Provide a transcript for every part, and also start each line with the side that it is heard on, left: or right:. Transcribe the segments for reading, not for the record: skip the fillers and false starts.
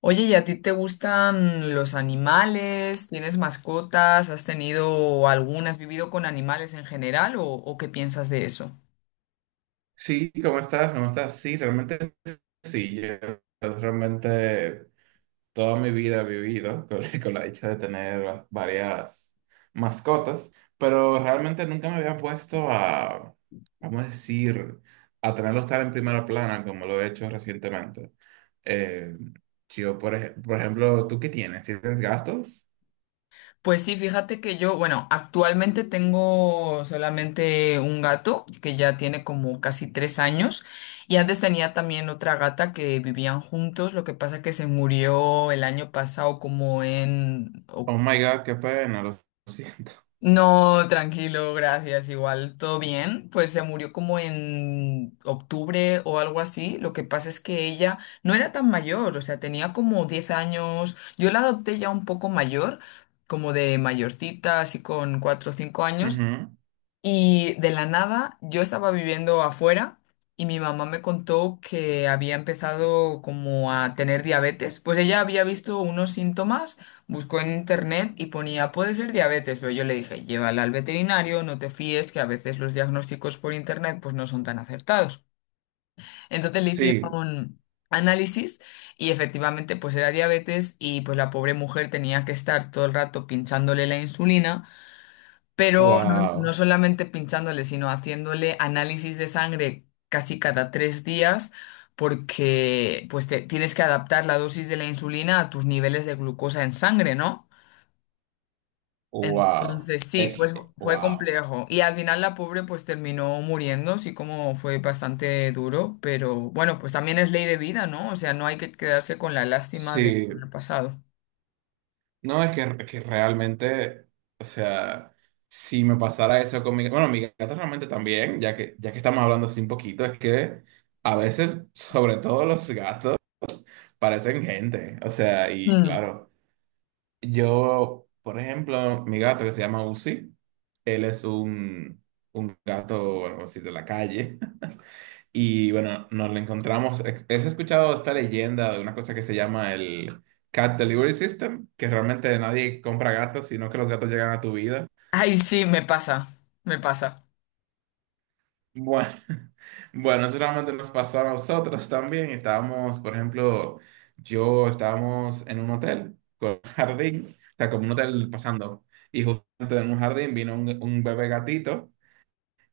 left: Oye, ¿y a ti te gustan los animales? ¿Tienes mascotas? ¿Has tenido alguna? ¿Has vivido con animales en general? ¿O qué piensas de eso?
right: Sí, ¿cómo estás? ¿Cómo estás? Sí, realmente sí. Yo realmente toda mi vida he vivido con, con la dicha de tener varias mascotas, pero realmente nunca me había puesto a, vamos a decir, a tenerlos tan en primera plana como lo he hecho recientemente. Eh, yo, por ejemplo, ¿tú qué tienes? ¿Tienes gastos?
left: Pues sí, fíjate que yo, bueno, actualmente tengo solamente un gato que ya tiene como casi 3 años y antes tenía también otra gata que vivían juntos, lo que pasa que se murió el año pasado como en
right: Oh my God, qué pena, lo siento.
left: No, tranquilo, gracias. Igual, todo bien. Pues se murió como en octubre o algo así. Lo que pasa es que ella no era tan mayor, o sea, tenía como 10 años. Yo la adopté ya un poco mayor, como de mayorcita, así con cuatro o cinco años.
right: Ujú.
left: Y de la nada, yo estaba viviendo afuera y mi mamá me contó que había empezado como a tener diabetes. Pues ella había visto unos síntomas, buscó en internet y ponía, puede ser diabetes, pero yo le dije, llévala al veterinario, no te fíes, que a veces los diagnósticos por internet pues no son tan acertados. Entonces le
right: Sí,
left: hicieron análisis y efectivamente pues era diabetes y pues la pobre mujer tenía que estar todo el rato pinchándole la insulina pero no, no
right: wow,
left: solamente pinchándole, sino haciéndole análisis de sangre casi cada 3 días, porque pues tienes que adaptar la dosis de la insulina a tus niveles de glucosa en sangre, ¿no?
right: wow,
left: Entonces sí,
right: es,
left: pues fue
right: wow.
left: complejo. Y al final la pobre pues terminó muriendo, sí como fue bastante duro, pero bueno, pues también es ley de vida, ¿no? O sea, no hay que quedarse con la lástima de que
right: Sí,
left: ha pasado.
right: no, es que realmente, o sea, si me pasara eso con mi bueno, mi gata realmente también, ya que estamos hablando así un poquito, es que a veces, sobre todo los gatos, parecen gente, o sea, y
left: Mm.
right: claro, yo, por ejemplo, mi gato que se llama Uzi, él es un gato, bueno, así de la calle. Y bueno, nos lo encontramos. ¿Has escuchado esta leyenda de una cosa que se llama el Cat Delivery System? Que realmente nadie compra gatos, sino que los gatos llegan a tu vida.
left: Ay, sí, me pasa,
right: Bueno, bueno, eso realmente nos pasó a nosotros también. Estábamos, por ejemplo, yo estábamos en un hotel con un jardín, o sea, como un hotel pasando. Y justamente en un jardín vino un bebé gatito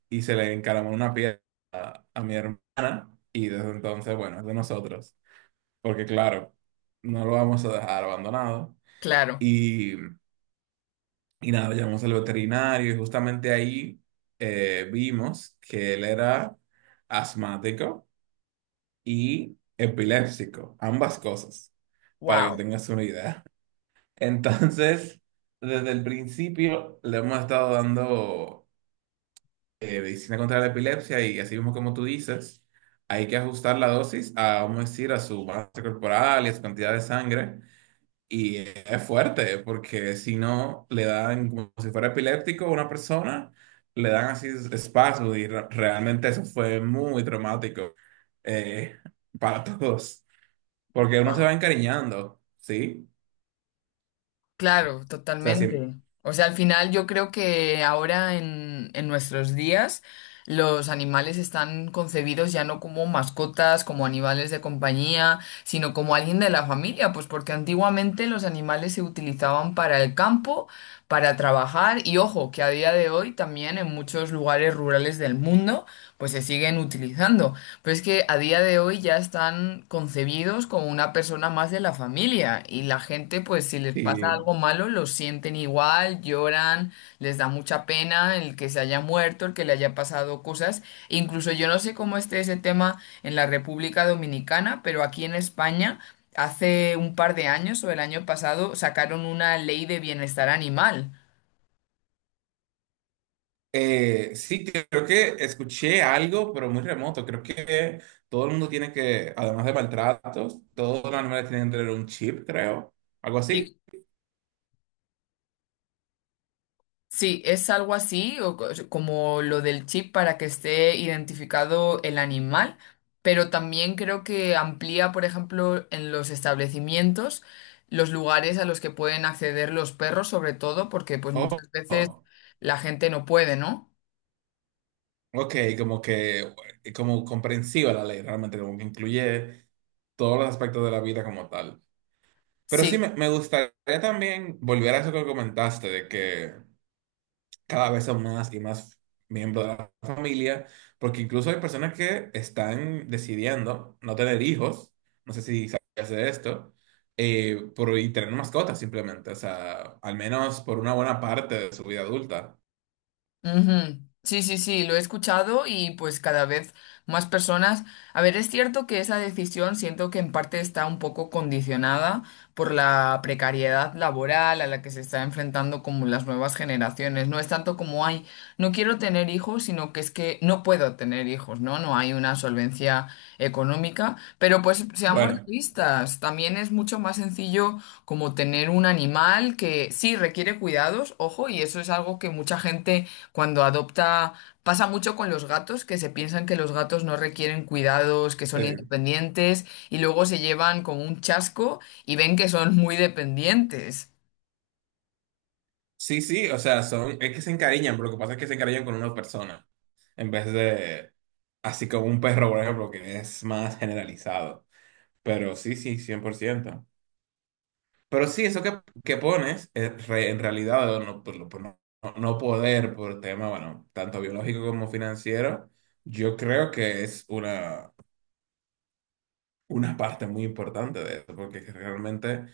right: y se le encaramó una piedra a mi hermana. Y desde entonces, bueno, es de nosotros, porque claro, no lo vamos a dejar abandonado.
left: claro.
right: Y, y nada, llamamos al veterinario y justamente ahí vimos que él era asmático y epiléptico, ambas cosas, para que
left: Wow.
right: tengas una idea. Entonces, desde el principio le hemos estado dando medicina contra la epilepsia y así mismo como tú dices, hay que ajustar la dosis a, vamos a decir, a su masa corporal y a su cantidad de sangre. Y es fuerte, porque si no, le dan como si fuera epiléptico a una persona, le dan así espasmos y realmente eso fue muy traumático, eh, para todos, porque uno se va encariñando, ¿sí?
left: Claro,
right: O sea, sí,
left: totalmente. O sea, al final yo creo que ahora en nuestros días los animales están concebidos ya no como mascotas, como animales de compañía, sino como alguien de la familia, pues porque antiguamente los animales se utilizaban para el campo, para trabajar y ojo, que a día de hoy también en muchos lugares rurales del mundo pues se siguen utilizando. Pero es que a día de hoy ya están concebidos como una persona más de la familia y la gente, pues si les pasa
right: sí.
left: algo malo, lo sienten igual, lloran, les da mucha pena el que se haya muerto, el que le haya pasado cosas. Incluso yo no sé cómo esté ese tema en la República Dominicana, pero aquí en España... Hace un par de años o el año pasado sacaron una ley de bienestar animal.
right: Sí, creo que escuché algo, pero muy remoto. Creo que todo el mundo tiene que, además de maltratos, todos los animales tienen que tener un chip, creo, algo así.
left: Sí, sí, es algo así, o como lo del chip para que esté identificado el animal, pero también creo que amplía, por ejemplo, en los establecimientos, los lugares a los que pueden acceder los perros, sobre todo, porque pues muchas veces
right: Oh.
left: la gente no puede, ¿no?
right: Ok, como que, como comprensiva la ley, realmente, como que incluye todos los aspectos de la vida como tal. Pero sí,
left: Sí.
right: me gustaría también volver a eso que comentaste, de que cada vez son más y más miembros de la familia, porque incluso hay personas que están decidiendo no tener hijos, no sé si sabías de esto, y tener mascotas simplemente, o sea, al menos por una buena parte de su vida adulta.
left: Ujú. Sí, sí, sí, lo he escuchado y pues cada vez más personas. A ver, es cierto que esa decisión siento que en parte está un poco condicionada por la precariedad laboral a la que se está enfrentando como las nuevas generaciones. No es tanto como, ay, no quiero tener hijos, sino que es que no puedo tener hijos, ¿no? No hay una solvencia económica. Pero pues seamos
right: Bueno,
left: realistas, también es mucho más sencillo como tener un animal que sí requiere cuidados, ojo, y eso es algo que mucha gente cuando adopta, pasa mucho con los gatos, que se piensan que los gatos no requieren cuidados, que son
right: sí.
left: independientes, y luego se llevan como un chasco y ven que son muy dependientes.
right: Sí, sí, o sea, son, es que se encariñan, pero lo que pasa es que se encariñan con una persona, en vez de, así como un perro, por ejemplo, que es más generalizado. Pero sí, sí, 100%. Pero sí, eso que pones, en realidad, no, por, por no, no poder, por tema, bueno, tanto biológico como financiero, yo creo que es una parte muy importante de eso, porque realmente...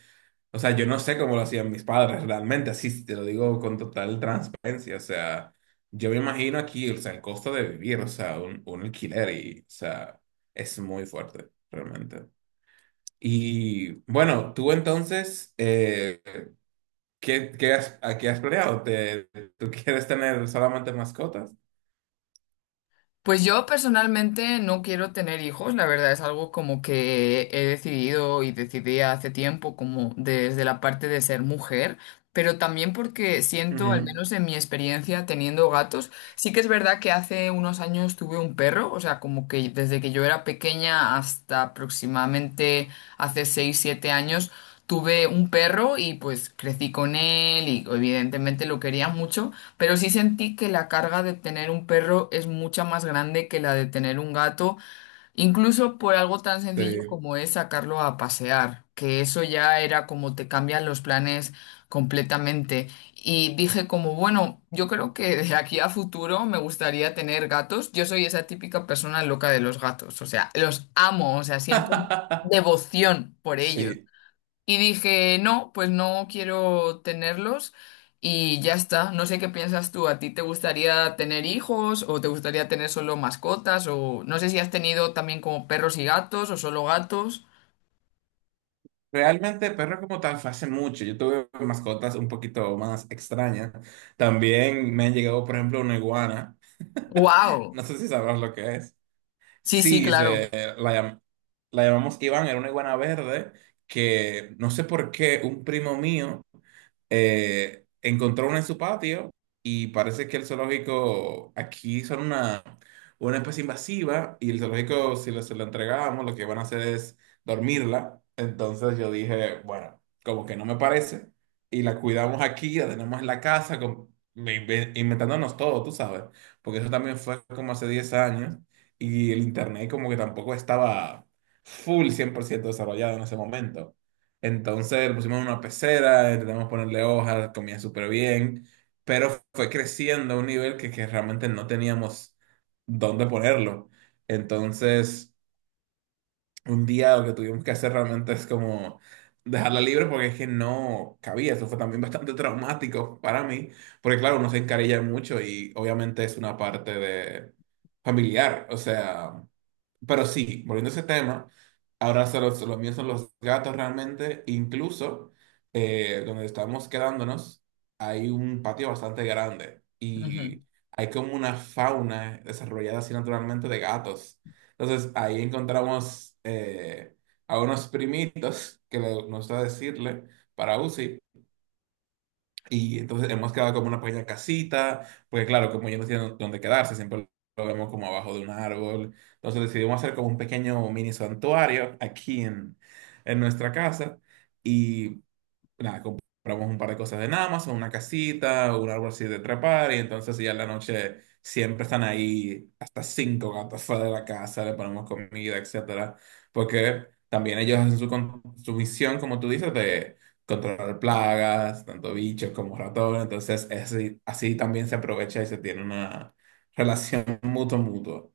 right: O sea, yo no sé cómo lo hacían mis padres realmente, así te lo digo con total transparencia. O sea, yo me imagino aquí, o sea, el costo de vivir, o sea, un alquiler y, o sea, es muy fuerte, realmente. Y bueno, tú entonces, ¿qué, qué has, a qué has planeado? ¿Te, tú quieres tener solamente mascotas?
left: Pues yo personalmente no quiero tener hijos, la verdad es algo como que he decidido y decidí hace tiempo, como desde la parte de ser mujer. Pero también porque siento, al
right: Ujú,
left: menos en mi experiencia teniendo gatos, sí que es verdad que hace unos años tuve un perro, o sea, como que desde que yo era pequeña hasta aproximadamente hace 6 7 años, tuve un perro y pues crecí con él y evidentemente lo quería mucho, pero sí sentí que la carga de tener un perro es mucha más grande que la de tener un gato. Incluso por algo tan sencillo
right: sí.
left: como es sacarlo a pasear, que eso ya era como te cambian los planes completamente. Y dije como, bueno, yo creo que de aquí a futuro me gustaría tener gatos. Yo soy esa típica persona loca de los gatos, o sea, los amo, o sea, siento devoción por ellos.
right: Sí.
left: Y dije, no, pues no quiero tenerlos y ya está. No sé qué piensas tú. ¿A ti te gustaría tener hijos o te gustaría tener solo mascotas? O no sé si has tenido también como perros y gatos o solo gatos.
right: Realmente perro como tal fue hace mucho. Yo tuve mascotas un poquito más extrañas. También me han llegado, por ejemplo, una iguana.
left: ¡Wow!
right: No sé si sabrás lo que es.
left: Sí, sí,
right: Sí,
left: claro.
right: se, la, la llamamos Iván, era una iguana verde que no sé por qué un primo mío encontró una en su patio y parece que el zoológico aquí son una especie invasiva y el zoológico si se lo entregamos lo que van a hacer es dormirla. Entonces yo dije, bueno, como que no me parece y la cuidamos aquí, la tenemos en la casa inventándonos todo, tú sabes, porque eso también fue como hace 10 años y el internet como que tampoco estaba full 100% desarrollado en ese momento. Entonces lo pusimos en una pecera, intentamos ponerle hojas, comía súper bien, pero fue creciendo a un nivel que realmente no teníamos dónde ponerlo. Entonces un día lo que tuvimos que hacer realmente es como dejarla libre porque es que no cabía. Eso fue también bastante traumático para mí, porque claro, uno se encarilla mucho y obviamente es una parte de familiar, o sea, pero sí, volviendo a ese tema, ahora solo, los míos son los gatos realmente, incluso donde estamos quedándonos hay un patio bastante grande
left: Ujú.
right: y hay como una fauna desarrollada así naturalmente de gatos. Entonces ahí encontramos a unos primitos que le gusta decirle para UCI. Y entonces hemos quedado como una pequeña casita, porque claro, como ellos no tienen dónde quedarse, siempre lo vemos como abajo de un árbol. Entonces decidimos hacer como un pequeño mini santuario aquí en nuestra casa. Y nada, compramos un par de cosas en Amazon, una casita, un árbol así de trepar, y entonces ya en la noche siempre están ahí hasta 5 gatos fuera de la casa, le ponemos comida, etcétera, porque también ellos hacen su, su misión, como tú dices, de controlar plagas, tanto bichos como ratones, entonces es así, así también se aprovecha y se tiene una relación mutuo-mutuo.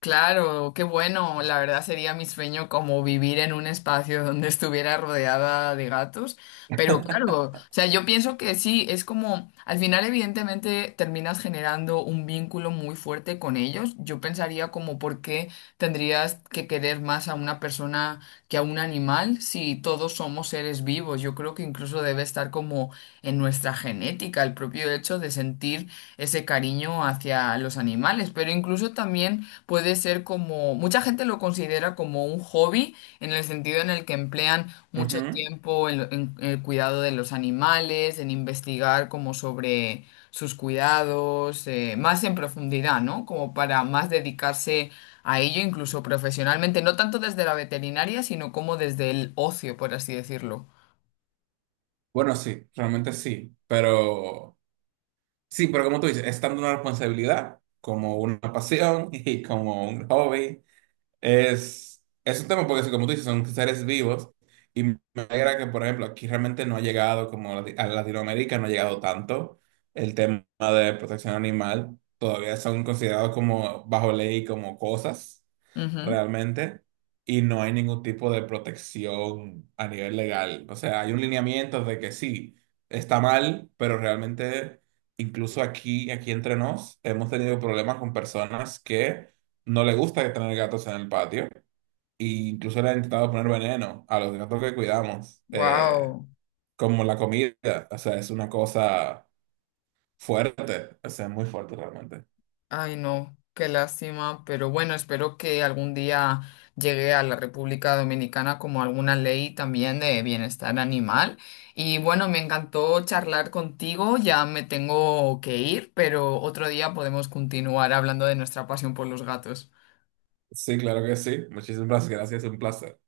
left: Claro, qué bueno. La verdad sería mi sueño como vivir en un espacio donde estuviera rodeada de gatos. Pero claro, o sea, yo pienso que sí, es como, al final evidentemente terminas generando un vínculo muy fuerte con ellos. Yo pensaría como por qué tendrías que querer más a una persona que a un animal si todos somos seres vivos. Yo creo que incluso debe estar como en nuestra genética, el propio hecho de sentir ese cariño hacia los animales, pero incluso también puede ser como, mucha gente lo considera como un hobby, en el sentido en el que emplean mucho
right: Ujú.
left: tiempo en, el cuidado de los animales, en investigar como sobre sus cuidados, más en profundidad, ¿no? Como para más dedicarse a ello, incluso profesionalmente, no tanto desde la veterinaria, sino como desde el ocio, por así decirlo.
right: Bueno, sí, realmente sí, pero... Sí, pero como tú dices, es tanto una responsabilidad como una pasión y como un hobby. Es un tema porque, sí, como tú dices, son seres vivos y me alegra que, por ejemplo, aquí realmente no ha llegado, como a Latinoamérica, no ha llegado tanto el tema de protección animal. Todavía son considerados como bajo ley, como cosas realmente, y no hay ningún tipo de protección a nivel legal. O sea, hay un lineamiento de que sí, está mal, pero realmente, incluso aquí, aquí entre nos, hemos tenido problemas con personas que no le gusta tener gatos en el patio. E incluso le han intentado poner veneno a los gatos que cuidamos,
left: Wow.
right: como la comida. O sea, es una cosa fuerte. O sea, es muy fuerte realmente.
left: Ay, no, qué lástima, pero bueno, espero que algún día llegue a la República Dominicana como alguna ley también de bienestar animal. Y bueno, me encantó charlar contigo, ya me tengo que ir, pero otro día podemos continuar hablando de nuestra pasión por los gatos.
right: Sí, claro que sí. Muchísimas gracias. Un placer.